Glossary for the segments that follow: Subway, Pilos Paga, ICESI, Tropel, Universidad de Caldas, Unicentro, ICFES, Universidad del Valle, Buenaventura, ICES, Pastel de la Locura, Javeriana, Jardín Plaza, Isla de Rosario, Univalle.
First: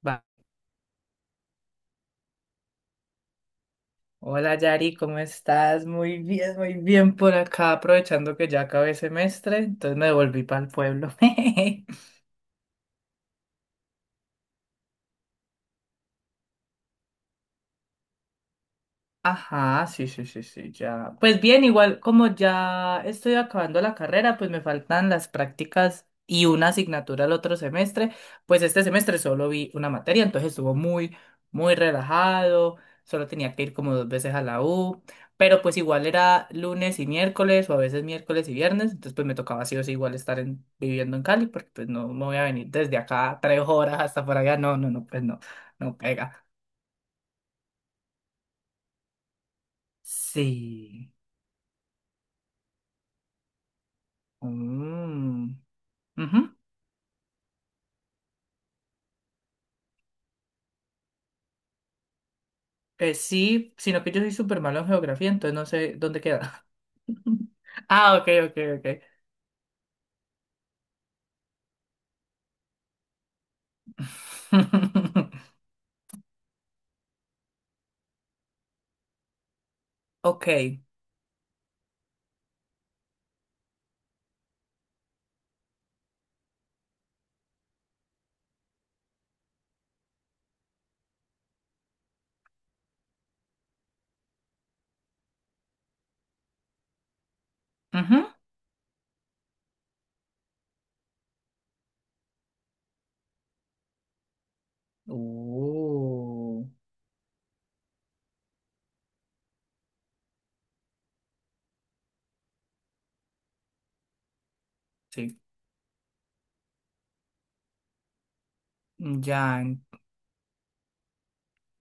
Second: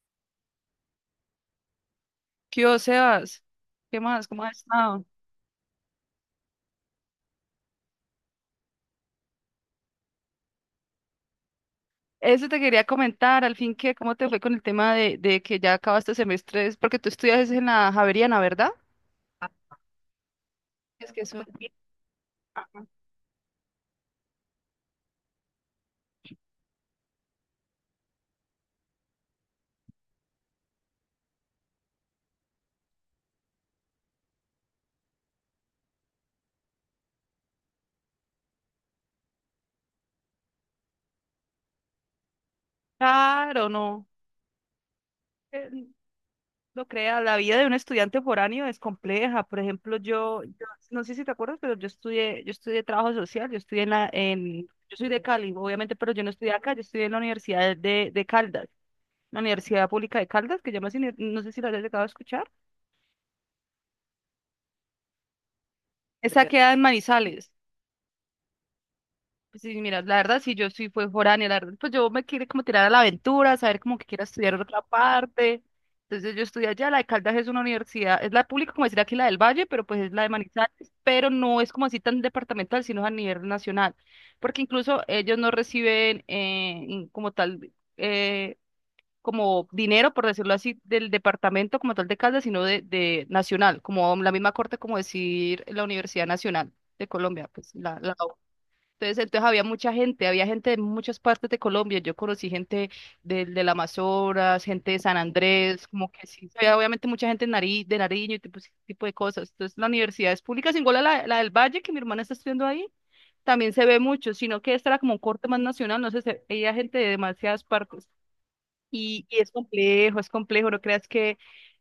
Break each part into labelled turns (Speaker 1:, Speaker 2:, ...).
Speaker 1: Va.
Speaker 2: ¿Qué hubo, Sebas? ¿Qué más? ¿Cómo
Speaker 1: Hola
Speaker 2: has
Speaker 1: Yari,
Speaker 2: estado?
Speaker 1: ¿cómo estás? Muy bien por acá, aprovechando que ya acabé semestre, entonces me devolví para el pueblo.
Speaker 2: Eso te quería comentar, al fin que, ¿cómo te fue con el tema de que ya acabaste semestre? Es porque tú estudias en la Javeriana, ¿verdad?
Speaker 1: Ajá, sí, sí, sí, sí,
Speaker 2: Es
Speaker 1: ya.
Speaker 2: que eso
Speaker 1: Pues
Speaker 2: es
Speaker 1: bien,
Speaker 2: bien
Speaker 1: igual como ya estoy acabando la carrera, pues me faltan las prácticas y una asignatura el otro semestre. Pues este semestre solo vi una materia, entonces estuvo muy, muy relajado. Solo tenía que ir como dos veces a la U, pero pues igual era lunes y miércoles o a veces miércoles y viernes, entonces pues me tocaba sí o sí igual estar viviendo en Cali porque pues no me voy a venir desde acá tres
Speaker 2: caro,
Speaker 1: horas
Speaker 2: ¿no?
Speaker 1: hasta por allá. No, no, no, pues no,
Speaker 2: eh,
Speaker 1: no pega.
Speaker 2: No creas, la vida de un estudiante foráneo es compleja. Por ejemplo, no
Speaker 1: Sí.
Speaker 2: sé si te acuerdas, pero yo estudié trabajo social, yo estudié en la, yo soy de Cali,
Speaker 1: Mm.
Speaker 2: obviamente, pero yo no
Speaker 1: Ujú.
Speaker 2: estudié acá, yo estudié en la Universidad de Caldas, la Universidad Pública de Caldas, que llamas, no sé si la hayas llegado a escuchar.
Speaker 1: Sí, sino que yo soy súper malo en geografía, entonces no sé dónde
Speaker 2: Esa
Speaker 1: queda.
Speaker 2: queda en Manizales.
Speaker 1: Ah, ok, ok, ok.
Speaker 2: Pues sí, mira, la verdad, si yo sí fue foránea, la verdad, pues yo me quiero como tirar a la aventura, saber como que quiero estudiar en otra parte. Entonces yo estudié allá, la de Caldas es una universidad, es la pública, como decir aquí la del Valle, pero pues es la de
Speaker 1: Ok.
Speaker 2: Manizales, pero no es como así tan departamental, sino es a nivel nacional, porque incluso ellos no reciben como tal, como dinero, por decirlo así, del departamento como tal de Caldas, sino de nacional, como la misma corte como decir la Universidad Nacional de Colombia, pues la
Speaker 1: Ujú.
Speaker 2: entonces había mucha gente, había gente de muchas partes de Colombia. Yo conocí gente del Amazonas, gente de San Andrés, como que sí,
Speaker 1: Uh,
Speaker 2: había obviamente mucha gente de Nariño y tipo, ese tipo de cosas. Entonces, la universidad es pública, sin la del Valle, que mi hermana está estudiando ahí, también se ve mucho, sino que esta era como un
Speaker 1: sí,
Speaker 2: corte más nacional, no sé, había gente de demasiadas partes. Y
Speaker 1: ya.
Speaker 2: es complejo, no creas que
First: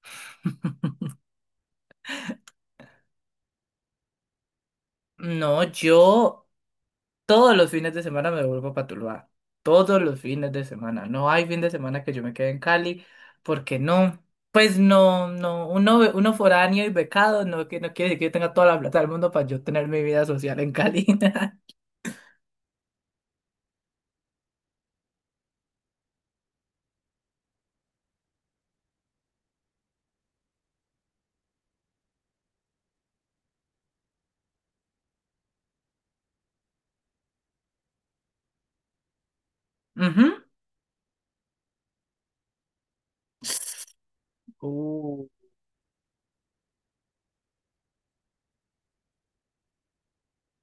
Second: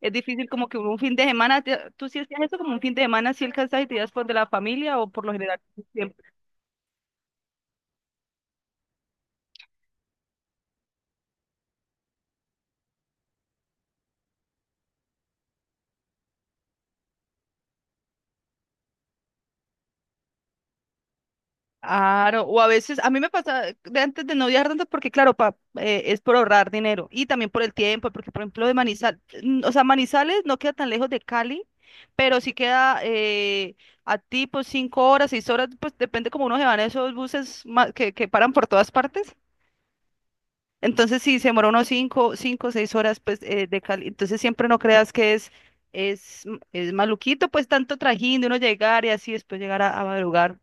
Speaker 2: es difícil como que un fin de semana, tú sí hacías eso como un fin de semana, si alcanzas y te ibas por de la familia o por lo general.
Speaker 1: No, yo todos los fines de semana me vuelvo a Tuluá. Todos los fines de semana. No hay fin de semana que yo me quede en Cali, porque no. Pues no, no, uno foráneo y becado no, que no quiere decir que yo tenga toda la plata del mundo para yo tener mi vida social en Cali.
Speaker 2: Claro, o a veces, a mí me pasa de antes de no viajar tanto porque, claro, pa, es por ahorrar dinero y también por el tiempo, porque, por ejemplo, de Manizales, o sea, Manizales no queda tan lejos de Cali, pero sí queda a tipo 5 horas, 6 horas, pues depende como uno se van esos buses que paran por todas partes.
Speaker 1: Ujú.
Speaker 2: Entonces, si se demora unos 5, 5, 6 horas, pues, de cali. Entonces, siempre no creas
Speaker 1: Uh,
Speaker 2: que es maluquito, pues, tanto trajín de uno llegar y así después llegar a madrugar.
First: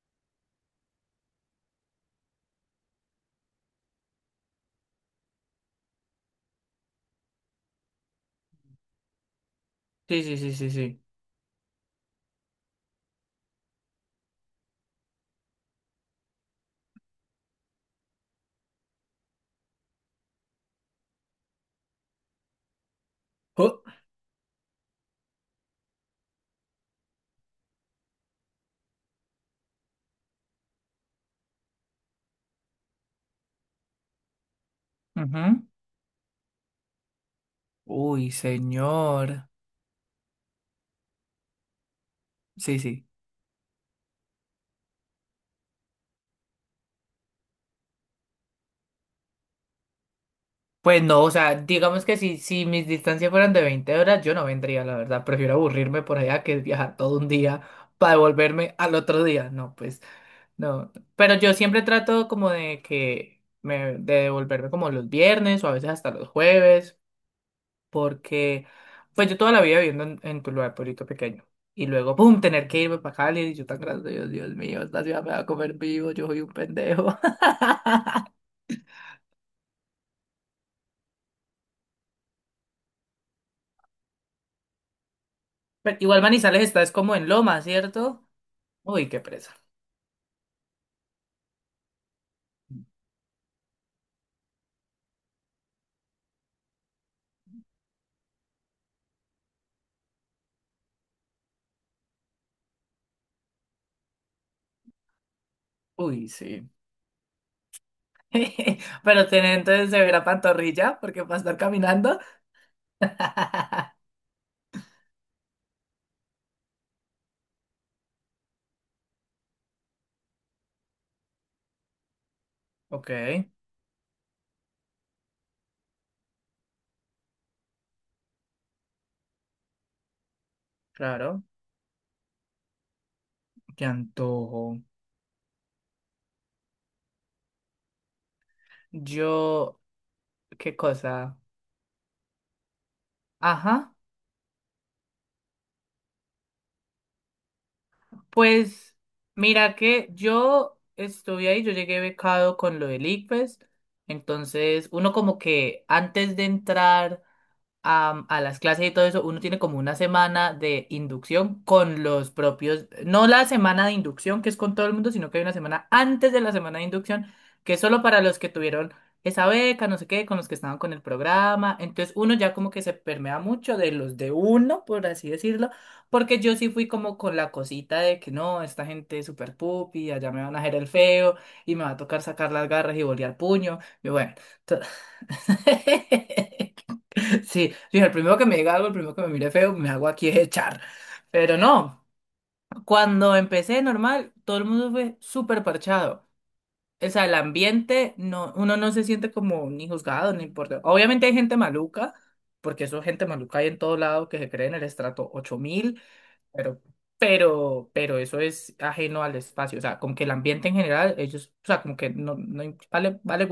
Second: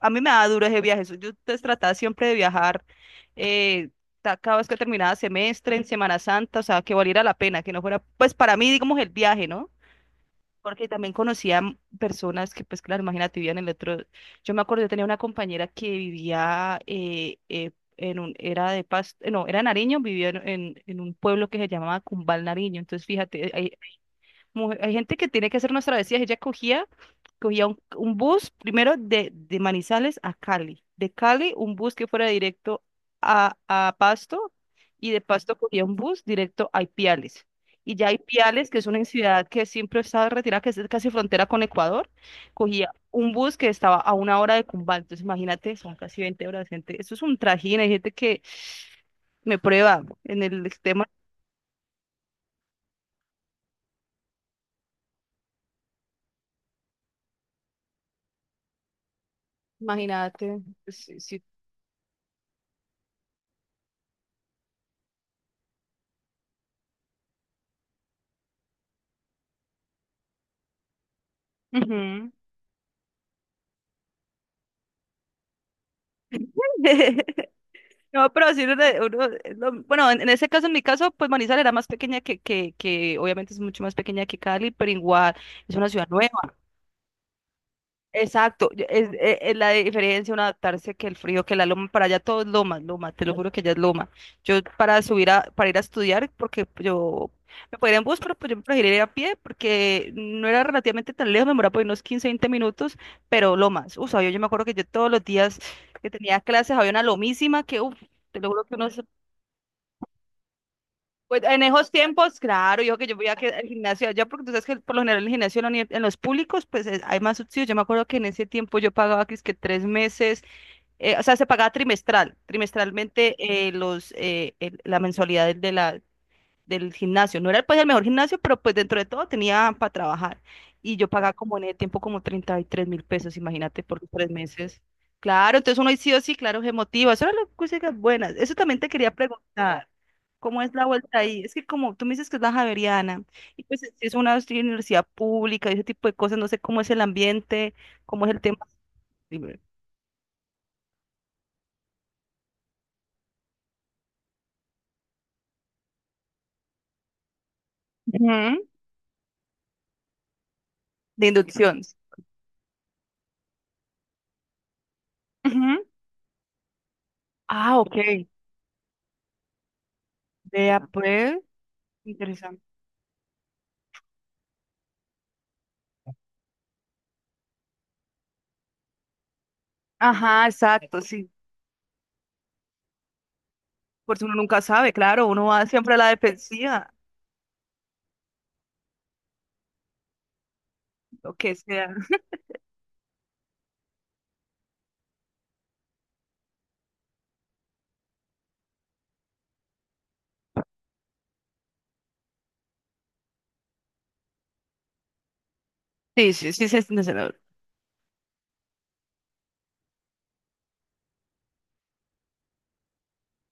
Speaker 2: A mí me da duro ese viaje. Yo pues, trataba siempre de viajar eh, cada vez que terminaba semestre, en Semana Santa, o sea, que valiera la pena, que no fuera, pues, para mí, digamos, el viaje, ¿no?
Speaker 1: sí, sí, sí, sí,
Speaker 2: Porque
Speaker 1: sí.
Speaker 2: también conocía personas que, pues claro, imagínate, vivían en el otro. Yo me acuerdo, yo tenía una compañera que vivía en un, era de Pasto, no, era Nariño, vivía en un pueblo que se llamaba Cumbal Nariño. Entonces, fíjate,
Speaker 1: Oh,
Speaker 2: hay gente que tiene que hacer unas travesías. Ella cogía, cogía un bus primero de Manizales a Cali. De Cali, un bus que fuera directo a Pasto. Y de Pasto
Speaker 1: ujú.
Speaker 2: cogía un bus directo a Ipiales. Y ya
Speaker 1: Uy,
Speaker 2: Ipiales, que es una ciudad
Speaker 1: señor.
Speaker 2: que siempre estaba retirada, que es casi frontera con Ecuador,
Speaker 1: Sí,
Speaker 2: cogía
Speaker 1: sí.
Speaker 2: un bus que estaba a una hora de Cumbal. Entonces, imagínate, son casi 20 horas, gente. Eso es un trajín. Hay gente que me prueba en el
Speaker 1: Pues
Speaker 2: tema.
Speaker 1: no, o sea, digamos que si mis distancias fueran de 20 horas, yo no vendría, la verdad. Prefiero aburrirme por allá que viajar todo un día para devolverme al otro día. No, pues
Speaker 2: Imagínate.
Speaker 1: no.
Speaker 2: Sí,
Speaker 1: Pero
Speaker 2: sí.
Speaker 1: yo siempre trato como de devolverme como los viernes o a veces hasta los jueves, porque pues yo toda la vida viviendo en Tuluá, pueblito pequeño, y luego,
Speaker 2: Ujú.
Speaker 1: ¡pum!, tener que irme para Cali, y yo tan grande, Dios mío, esta ciudad me va a comer vivo, yo soy un pendejo.
Speaker 2: No, pero sí, uno, uno es bueno, en ese caso, en mi caso, pues Manizales era más pequeña que, obviamente es mucho más pequeña que Cali, pero igual es una
Speaker 1: Pero
Speaker 2: ciudad
Speaker 1: igual
Speaker 2: nueva.
Speaker 1: Manizales está, es como en Loma, ¿cierto?
Speaker 2: Exacto,
Speaker 1: Uy,
Speaker 2: es,
Speaker 1: qué
Speaker 2: e-
Speaker 1: presa.
Speaker 2: es la diferencia un adaptarse que el frío, que la loma, para allá todo es loma, loma, te lo juro que ya es loma. Yo para subir para ir a estudiar, porque yo me podía ir en bus, pero pues yo prefería ir a pie, porque no era relativamente tan lejos, me demoraba por unos 15, 20 minutos, pero lomas, uff, yo me acuerdo que yo todos los días que
Speaker 1: Uy,
Speaker 2: tenía
Speaker 1: sí.
Speaker 2: clases había una lomísima que, uff, te lo juro que uno se
Speaker 1: Pero tiene entonces se pantorrilla, porque para
Speaker 2: pues
Speaker 1: estar
Speaker 2: en esos
Speaker 1: caminando.
Speaker 2: tiempos, claro, yo que yo voy a que al gimnasio allá, porque tú sabes que por lo general el gimnasio en la en los públicos, pues hay más subsidios. Yo me acuerdo que en ese tiempo yo pagaba que es que 3 meses, o sea, se pagaba
Speaker 1: Ok,
Speaker 2: trimestralmente la mensualidad del gimnasio. No era pues el mejor gimnasio, pero pues dentro de todo tenía para trabajar. Y yo pagaba
Speaker 1: claro.
Speaker 2: como en el tiempo como 33.000 pesos, imagínate,
Speaker 1: Qué
Speaker 2: por tres
Speaker 1: antojo.
Speaker 2: meses. Claro, entonces uno sí o sí, claro, se motiva. Eso eran las cosas buenas. Eso también te quería
Speaker 1: Yo,
Speaker 2: preguntar. ¿Cómo es
Speaker 1: qué
Speaker 2: la vuelta
Speaker 1: cosa.
Speaker 2: ahí? Es que como tú me dices que es la Javeriana, y pues es
Speaker 1: Ajá.
Speaker 2: es una universidad pública y ese tipo de cosas, no sé cómo es el ambiente, cómo es el tema
Speaker 1: Pues
Speaker 2: de
Speaker 1: mira que yo estuve ahí, yo llegué becado con lo del ICFES, entonces uno como que antes de entrar a las
Speaker 2: Ujú,
Speaker 1: clases y todo eso, uno tiene como una semana de
Speaker 2: de
Speaker 1: inducción
Speaker 2: inducción.
Speaker 1: con los propios, no la semana de inducción que es con todo el mundo, sino que hay una
Speaker 2: Ujú.
Speaker 1: semana antes de la semana de inducción que
Speaker 2: Ah,
Speaker 1: es solo para
Speaker 2: ok.
Speaker 1: los que tuvieron esa beca, no sé qué, con los que estaban
Speaker 2: Vea,
Speaker 1: con el
Speaker 2: pues,
Speaker 1: programa. Entonces uno ya
Speaker 2: interesante.
Speaker 1: como que se permea mucho de los de uno, por así decirlo, porque yo sí fui como con la cosita de que no, esta gente es súper pupi, allá me
Speaker 2: Ajá,
Speaker 1: van a hacer el
Speaker 2: exacto, sí.
Speaker 1: feo y me va a tocar sacar las garras y bolear puño. Y
Speaker 2: Porque uno
Speaker 1: bueno,
Speaker 2: nunca
Speaker 1: to-
Speaker 2: sabe, claro, uno va siempre a la defensiva,
Speaker 1: Sí, dije, el primero que me diga algo, el primero que me mire feo, me hago aquí es echar.
Speaker 2: lo que
Speaker 1: Pero
Speaker 2: sea.
Speaker 1: no, cuando empecé normal, todo el mundo fue súper parchado. O sea, el ambiente, no, uno no se siente como ni juzgado, ni importa. Obviamente hay gente maluca, porque eso gente maluca hay en todo lado que se cree en el estrato ocho mil,
Speaker 2: Sí, sí, sí,
Speaker 1: pero,
Speaker 2: sí, sí, sí, no.
Speaker 1: pero eso es ajeno al espacio. O sea, como que el ambiente en general, ellos, o sea, como que no, vale, vale.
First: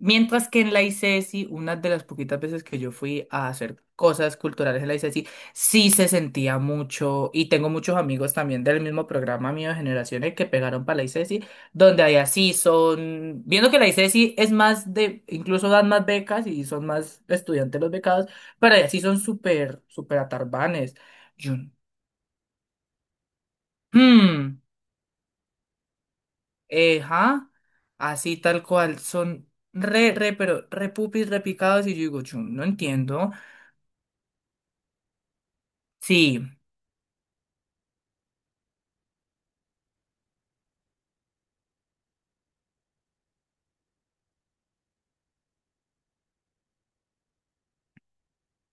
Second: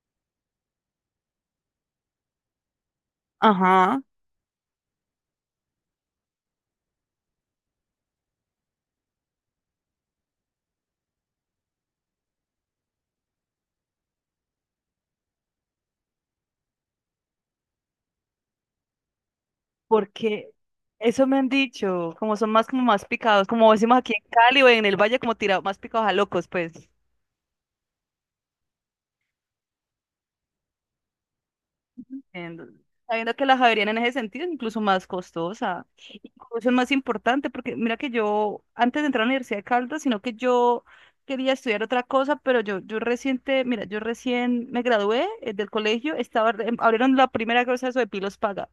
Speaker 1: Mientras que en la ICESI, una de las poquitas veces que yo fui a hacer
Speaker 2: Ajá,
Speaker 1: cosas culturales en la ICESI, sí se sentía mucho, y tengo muchos amigos también del mismo programa mío de generaciones que pegaron para la ICESI, donde allá sí son, viendo que la ICESI es más de, incluso dan más becas y son más estudiantes los becados, pero allá sí son súper, súper
Speaker 2: porque
Speaker 1: atarbanes.
Speaker 2: eso me han
Speaker 1: Yo,
Speaker 2: dicho, como son más como más picados, como decimos aquí en
Speaker 1: hmm,
Speaker 2: Cali o en el Valle, como tirados, más picados a locos, pues.
Speaker 1: eh, ja, así tal cual, son re, re, pero re pupis, repicados, y yo digo, yo no
Speaker 2: Entiendo.
Speaker 1: entiendo.
Speaker 2: Sabiendo que la Javeriana en ese sentido es incluso más costosa,
Speaker 1: Sí.
Speaker 2: incluso es más importante, porque mira que yo, antes de entrar a la Universidad de Caldas, sino que yo quería estudiar otra cosa, pero yo reciente, mira, yo recién me gradué del colegio, estaba, abrieron la primera cosa de eso de Pilos Paga,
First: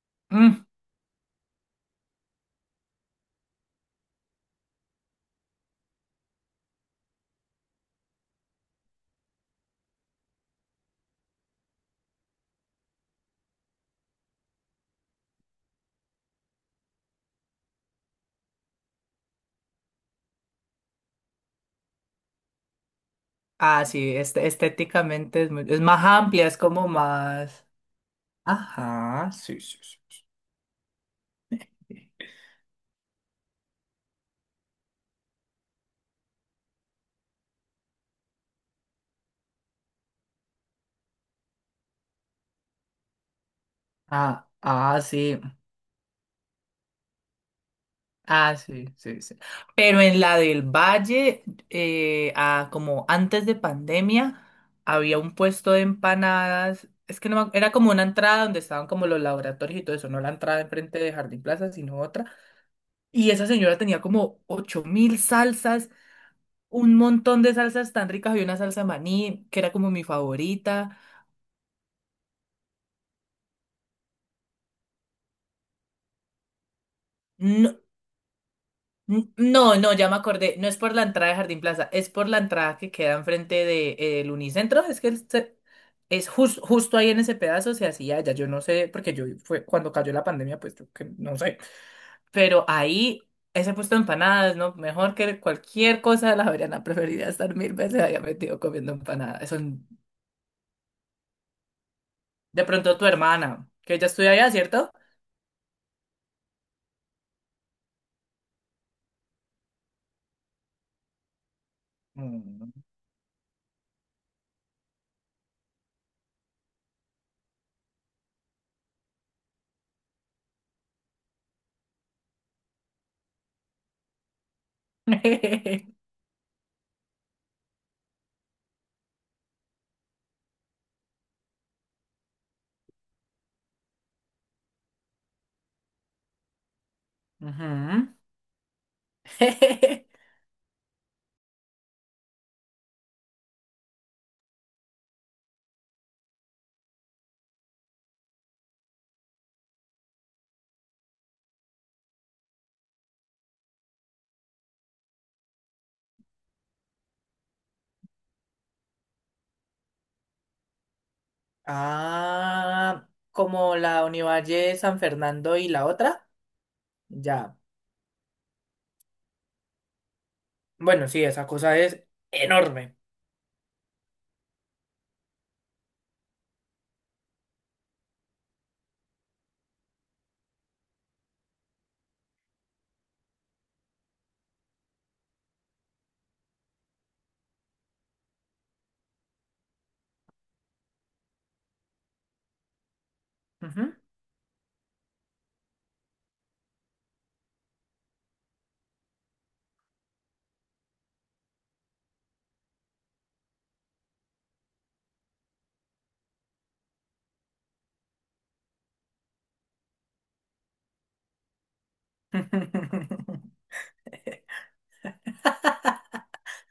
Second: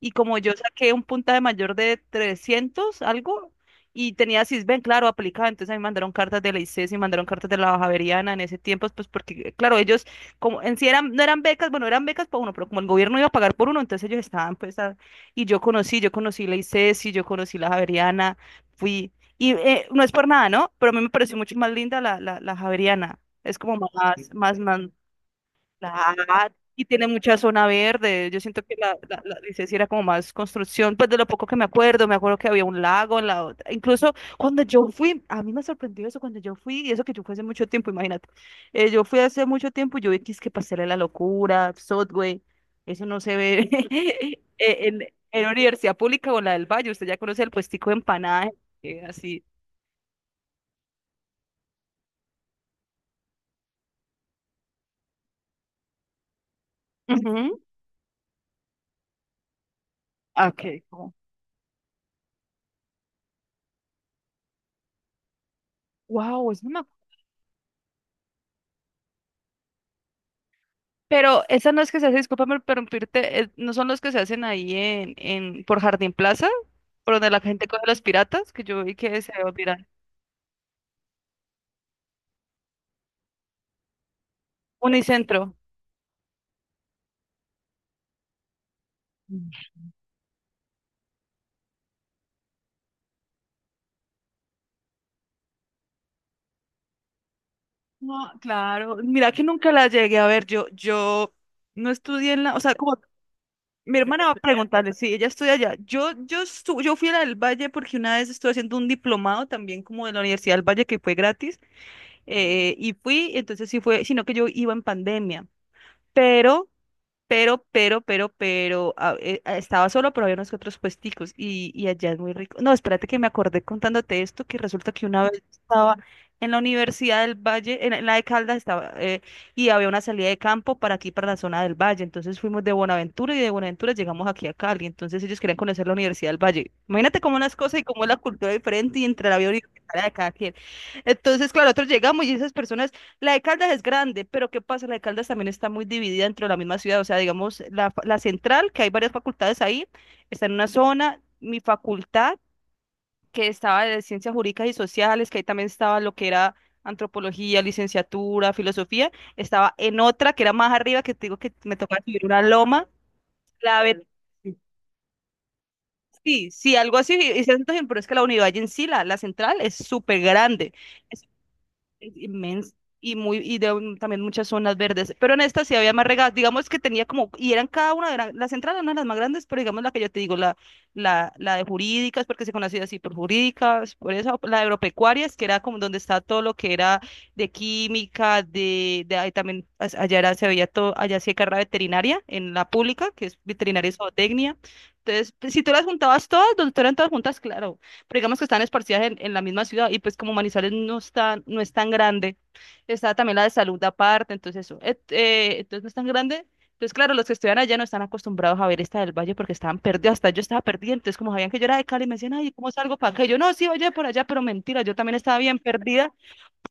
Speaker 2: y como yo
Speaker 1: Mm.
Speaker 2: saqué un puntaje mayor de 300 algo, y tenía sisben claro, aplicada, entonces a mí me mandaron cartas de la ICES y mandaron cartas de la Baja Javeriana en ese tiempo, pues porque, claro, ellos, como en sí eran, no eran becas, bueno, eran becas para uno, pero como el gobierno iba a pagar por uno, entonces ellos estaban, pues, y yo conocí la ICES y yo conocí la Javeriana, fui, y no es por nada, ¿no? Pero a mí me pareció mucho más linda la Javeriana, es como
Speaker 1: Ah,
Speaker 2: más,
Speaker 1: sí, este,
Speaker 2: más, más.
Speaker 1: estéticamente es más
Speaker 2: Claro,
Speaker 1: amplia, es
Speaker 2: y
Speaker 1: como
Speaker 2: tiene mucha zona
Speaker 1: más.
Speaker 2: verde. Yo siento que la, la,
Speaker 1: Ajá,
Speaker 2: la
Speaker 1: sí,
Speaker 2: licencia
Speaker 1: sí,
Speaker 2: era
Speaker 1: sí,
Speaker 2: como
Speaker 1: sí.
Speaker 2: más construcción, pues de lo poco que me acuerdo que había un lago en la otra. Incluso cuando yo fui, a mí me sorprendió eso cuando yo fui, y eso que yo fui hace mucho tiempo, imagínate. Yo fui hace mucho tiempo, y yo vi que es que Pastel de la Locura, Subway, eso no se ve
Speaker 1: Ah, ah,
Speaker 2: en, en,
Speaker 1: sí.
Speaker 2: en la universidad pública o en la del Valle. Usted ya conoce el puestico de empanadas,
Speaker 1: Ah, sí, sí, sí.
Speaker 2: así.
Speaker 1: Pero en la del Valle, como antes de pandemia, había un puesto de empanadas. Es que no,
Speaker 2: Ujú.
Speaker 1: era como una entrada donde estaban como los laboratorios y todo eso, no la entrada
Speaker 2: Ok.
Speaker 1: enfrente de Jardín Plaza, sino otra. Y esa señora tenía como ocho mil salsas,
Speaker 2: Wow, eso no me
Speaker 1: un montón de salsas tan ricas. Había una salsa maní que era como mi favorita.
Speaker 2: pero esas no es que se hace, discúlpame por interrumpirte, no son los que se hacen ahí en por Jardín Plaza, por donde la gente
Speaker 1: No,
Speaker 2: coge los piratas, que yo vi que se
Speaker 1: no,
Speaker 2: olvidan.
Speaker 1: no, ya me acordé. No es por la entrada de Jardín Plaza, es por la entrada que queda enfrente del Unicentro. Es que el
Speaker 2: Unicentro.
Speaker 1: ce- es jus- justo ahí en ese pedazo se hacía ya. Yo no sé, porque yo fue cuando cayó la pandemia, pues yo que no sé. Pero ahí, ese puesto de empanadas, ¿no? Mejor que cualquier cosa de la Javeriana. Preferiría estar mil veces allá
Speaker 2: No,
Speaker 1: metido comiendo
Speaker 2: claro. Mira que
Speaker 1: empanadas.
Speaker 2: nunca
Speaker 1: Son
Speaker 2: la llegué a ver. Yo no estudié en la, o
Speaker 1: de
Speaker 2: sea,
Speaker 1: pronto
Speaker 2: como
Speaker 1: tu hermana, que
Speaker 2: mi
Speaker 1: ella
Speaker 2: hermana va
Speaker 1: estudia
Speaker 2: a
Speaker 1: allá, ¿cierto?
Speaker 2: preguntarle, sí, ella estudia allá. Yo fui a la del Valle porque una vez estuve haciendo un diplomado también como de la Universidad del Valle que fue gratis,
Speaker 1: Mm.
Speaker 2: y fui, entonces sí fue, sino que yo iba en pandemia. Pero estaba solo, pero había unos que otros puesticos y allá es muy rico. No, espérate que me acordé contándote esto, que resulta que una vez estaba en la Universidad del Valle, en la de Caldas estaba, y había una salida de campo para aquí, para la zona del Valle. Entonces fuimos de Buenaventura y de Buenaventura llegamos aquí a Cali. Entonces ellos querían conocer la Universidad del Valle. Imagínate cómo las cosas y cómo es
Speaker 1: Ujú.
Speaker 2: la cultura diferente y entre la vida universitaria de cada quien. Entonces, claro, nosotros llegamos y esas personas la de Caldas es grande, pero ¿qué pasa? La de Caldas también está muy dividida dentro de la misma ciudad. O sea, digamos, la central, que hay varias facultades ahí, está en una zona. Mi facultad, que estaba de ciencias jurídicas y sociales, que ahí también estaba lo que era antropología, licenciatura, filosofía, estaba en otra que era más arriba, que te digo que me tocaba subir una loma.
Speaker 1: Ah, como
Speaker 2: La
Speaker 1: la
Speaker 2: ve-
Speaker 1: Univalle San Fernando y la otra.
Speaker 2: Sí, sí, algo así. Y se
Speaker 1: Ya.
Speaker 2: siente, pero es que la unidad en sí, la central, es súper grande.
Speaker 1: Bueno, sí, esa cosa es
Speaker 2: Es inmenso
Speaker 1: enorme.
Speaker 2: y muy y también muchas zonas verdes, pero en esta sí había más regadas, digamos que tenía como y eran cada una de las entradas una de las más grandes, pero digamos la que yo te digo la de jurídicas, porque se conocía así por jurídicas, por eso la de agropecuarias, que era como donde está todo lo que era de química, de ahí también allá era, se veía todo, allá sí hay carrera veterinaria en la pública, que es veterinaria y
Speaker 1: Ujú.
Speaker 2: zootecnia. Entonces, pues, si tú las juntabas todas, donde tú eran todas juntas, claro, pero digamos que están esparcidas en la misma ciudad, y pues como Manizales no está, no es tan grande, está también la de salud aparte, entonces eso, entonces no es tan grande. Entonces, claro, los que estudian allá no están acostumbrados a ver esta del Valle, porque estaban perdidos, hasta yo estaba perdida. Entonces, como sabían que yo era de Cali, me decían, ay, ¿cómo salgo para acá? Y yo, no, sí, oye, por allá, pero mentira, yo también estaba bien perdida,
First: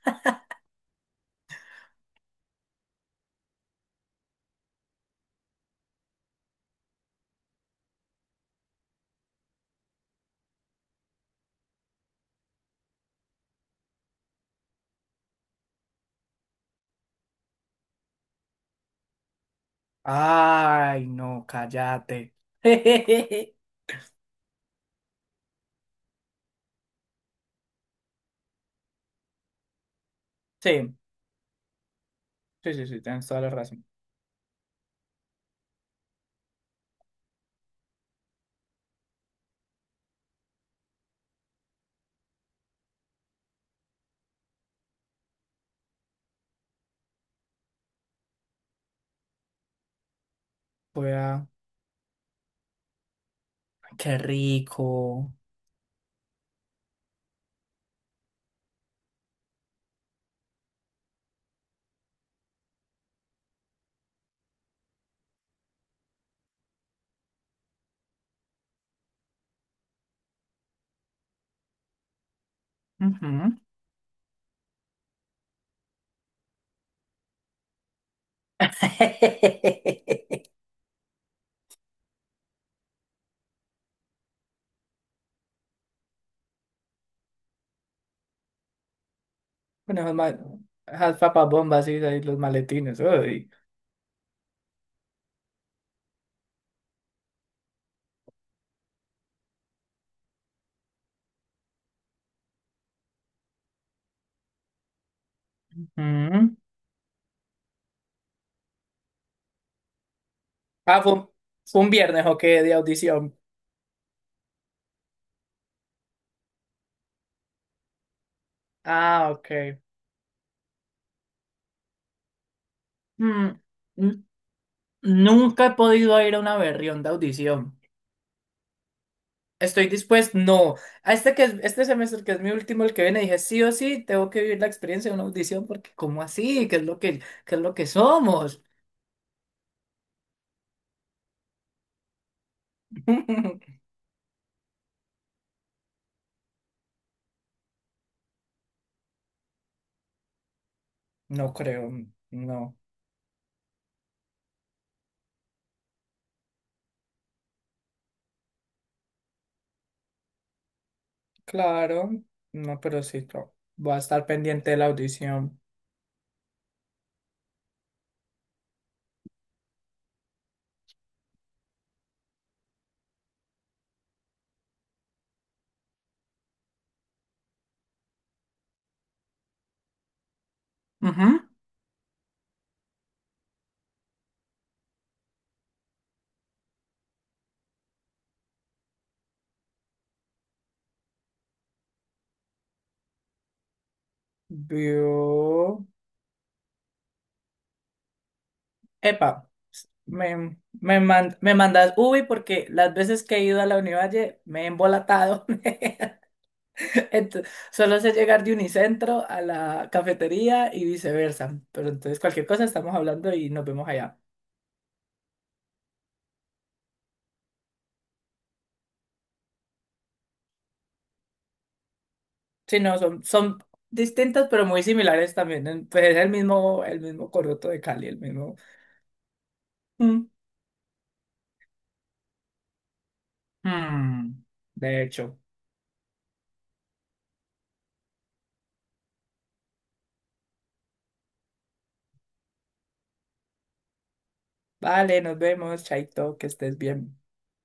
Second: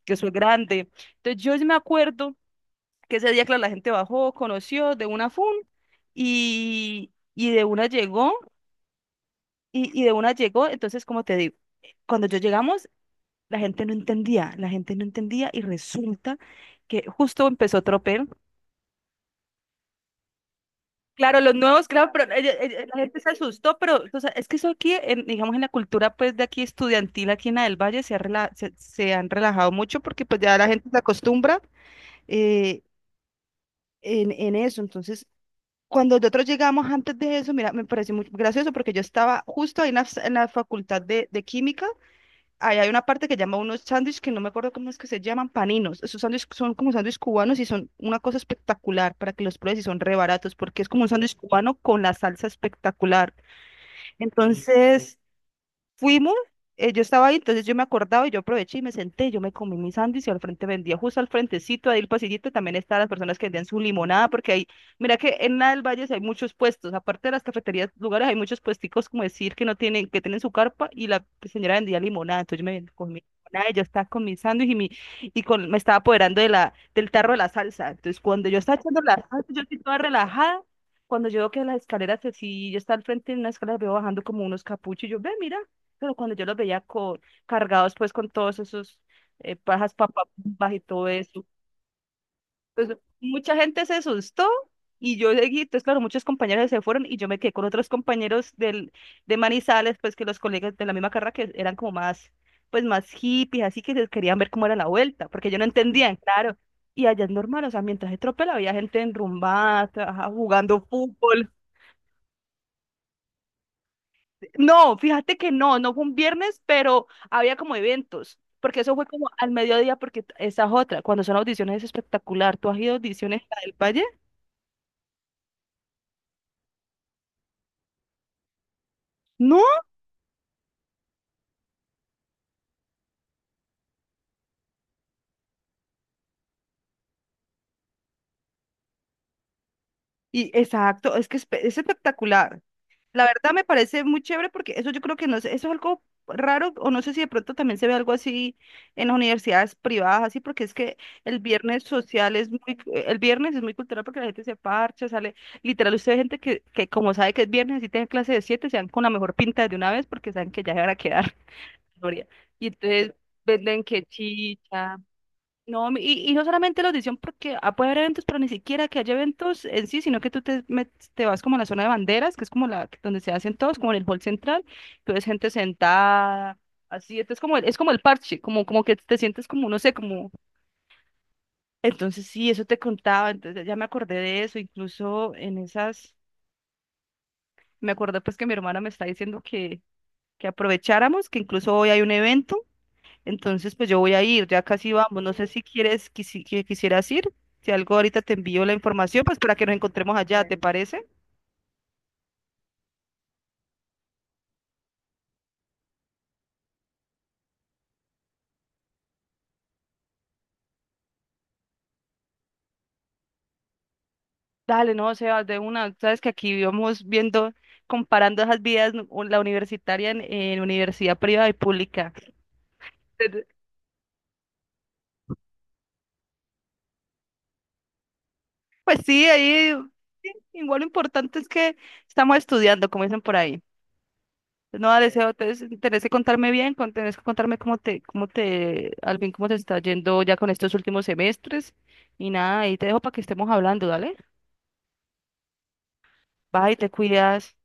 Speaker 2: que soy grande. Entonces, yo sí me acuerdo que ese día, claro, la gente bajó, conoció de una fun y de una llegó, y de una llegó. Entonces, como te digo, cuando yo llegamos, la gente no entendía, la gente no entendía, y resulta que justo empezó Tropel.
Speaker 1: Ay,
Speaker 2: Claro,
Speaker 1: no,
Speaker 2: los nuevos, claro, pero
Speaker 1: cállate.
Speaker 2: la gente se asustó. Pero o sea, es que eso aquí, digamos, en la cultura pues de aquí estudiantil, aquí en la del Valle, se, se han relajado mucho, porque pues ya la gente
Speaker 1: Sí,
Speaker 2: se acostumbra
Speaker 1: sí,
Speaker 2: eh,
Speaker 1: sí, sí, tienes toda la razón.
Speaker 2: en eso. Entonces, cuando nosotros llegamos antes de eso, mira, me pareció muy gracioso, porque yo estaba justo ahí en la facultad de química. Ahí hay una parte que llama unos sándwiches que no me acuerdo cómo es que se llaman, paninos. Esos sándwiches son como sándwiches cubanos y son una cosa espectacular para que los pruebes, y son re baratos porque es como un
Speaker 1: Voy
Speaker 2: sándwich
Speaker 1: a.
Speaker 2: cubano con la salsa espectacular.
Speaker 1: Qué
Speaker 2: Entonces,
Speaker 1: rico.
Speaker 2: fuimos, yo estaba ahí, entonces yo me acordaba y yo aproveché y me senté, yo me comí mis sándwich y al frente vendía, justo al frentecito, ahí el pasillito, también estaban las personas que vendían su limonada. Porque ahí, mira que en la del Valle sí hay muchos puestos, aparte de las cafeterías, lugares, hay muchos puesticos, como decir, que no tienen, que tienen su carpa, y la señora vendía limonada. Entonces yo comí mi
Speaker 1: Ujú.
Speaker 2: limonada, y yo estaba con mi sándwich y, mi, y con, me estaba apoderando de la, del tarro de la salsa. Entonces, cuando yo estaba echando la salsa, yo estoy toda relajada, cuando yo veo que las escaleras, así, yo estaba al frente de una escalera, veo bajando como unos capuchos, y yo, ve, mira, pero cuando yo los veía cargados pues con todos esos pajas
Speaker 1: Bueno, esas
Speaker 2: papas
Speaker 1: ma-
Speaker 2: y todo
Speaker 1: esas
Speaker 2: eso.
Speaker 1: papas bombas y ahí los
Speaker 2: Entonces
Speaker 1: maletines. Uy.
Speaker 2: mucha gente se asustó y yo seguí. Entonces, claro, muchos compañeros se fueron y yo me quedé con otros compañeros del, de Manizales, pues que los colegas de la misma carrera, que eran como más, pues más hippies, así, que se querían ver cómo era la vuelta, porque ellos no entendían,
Speaker 1: Ujú.
Speaker 2: claro. Y allá es normal, o sea, mientras se tropela había gente enrumbada, ajá, jugando
Speaker 1: Ah, fue un,
Speaker 2: fútbol.
Speaker 1: fue un viernes, ok, de audición.
Speaker 2: No, fíjate que no, no fue un viernes, pero había como eventos, porque eso fue como
Speaker 1: Ah,
Speaker 2: al
Speaker 1: ok.
Speaker 2: mediodía, porque esa es otra, cuando son audiciones es espectacular. ¿Tú has ido a audiciones
Speaker 1: Mm,
Speaker 2: a del Valle?
Speaker 1: n- Nunca he podido ir a una berrión de audición.
Speaker 2: No,
Speaker 1: Estoy dispuesto, no. A este que es- Este semestre que es mi último, el que viene, dije sí o sí, tengo que vivir la experiencia de una audición, porque ¿cómo así? ¿Qué es lo que somos?
Speaker 2: y exacto, es que es, es espectacular. La verdad me parece muy chévere, porque eso yo creo que no sé, eso es algo raro, o no sé si de pronto también se ve algo así en las universidades privadas, así, porque es que el
Speaker 1: No
Speaker 2: viernes
Speaker 1: creo,
Speaker 2: social es muy,
Speaker 1: no.
Speaker 2: el viernes es muy cultural, porque la gente se parcha, sale, literal, usted ve gente que como sabe que es viernes y tiene clase de siete, se dan con la mejor pinta de una vez porque saben que ya se van a quedar,
Speaker 1: Claro,
Speaker 2: Gloria. Y
Speaker 1: no, pero
Speaker 2: entonces
Speaker 1: sí, no.
Speaker 2: venden
Speaker 1: Voy a
Speaker 2: que
Speaker 1: estar pendiente de la
Speaker 2: chicha
Speaker 1: audición.
Speaker 2: no, y no solamente la audición, porque ah, puede haber eventos, pero ni siquiera que haya eventos en sí, sino que tú te, te vas como a la zona de banderas, que es como la donde se hacen todos, como en el hall central, que ves gente sentada, así. Entonces como es como el parche, como, como que te sientes como, no sé, como,
Speaker 1: Ujú.
Speaker 2: entonces sí, eso te contaba, entonces ya me acordé de eso, incluso en esas, me acordé pues que mi hermana me está diciendo que aprovecháramos, que incluso hoy hay un evento. Entonces, pues yo voy a ir, ya casi vamos. No sé si
Speaker 1: Vio.
Speaker 2: quieres, que quisieras ir. Si algo ahorita te envío la información, pues
Speaker 1: Epa,
Speaker 2: para que nos encontremos allá, ¿te
Speaker 1: me, me,
Speaker 2: parece?
Speaker 1: man- me mandas Ubi porque las veces que he ido a la Univalle me he embolatado. Ento- Solo sé llegar de Unicentro a la cafetería y viceversa. Pero entonces cualquier cosa estamos hablando y nos vemos allá.
Speaker 2: Dale, no, Sebas, de una. Sabes que aquí íbamos viendo, comparando esas vidas, la universitaria en universidad privada y pública.
Speaker 1: Sí, no, son,
Speaker 2: Pero,
Speaker 1: son distintas pero muy similares también. Pues es el mismo coroto de Cali, el mismo.
Speaker 2: pues sí, ahí
Speaker 1: Mm.
Speaker 2: sí, igual lo importante es que estamos estudiando, como dicen por ahí.
Speaker 1: Mm.
Speaker 2: No,
Speaker 1: De
Speaker 2: deseo,
Speaker 1: hecho.
Speaker 2: te tenés que contarme bien, tenés que contarme cómo te, al fin cómo te está yendo ya con estos últimos semestres. Y nada, ahí te dejo para que estemos hablando, dale.
Speaker 1: Vale, nos vemos, Chaito, que
Speaker 2: Bye,
Speaker 1: estés
Speaker 2: te
Speaker 1: bien.
Speaker 2: cuidas.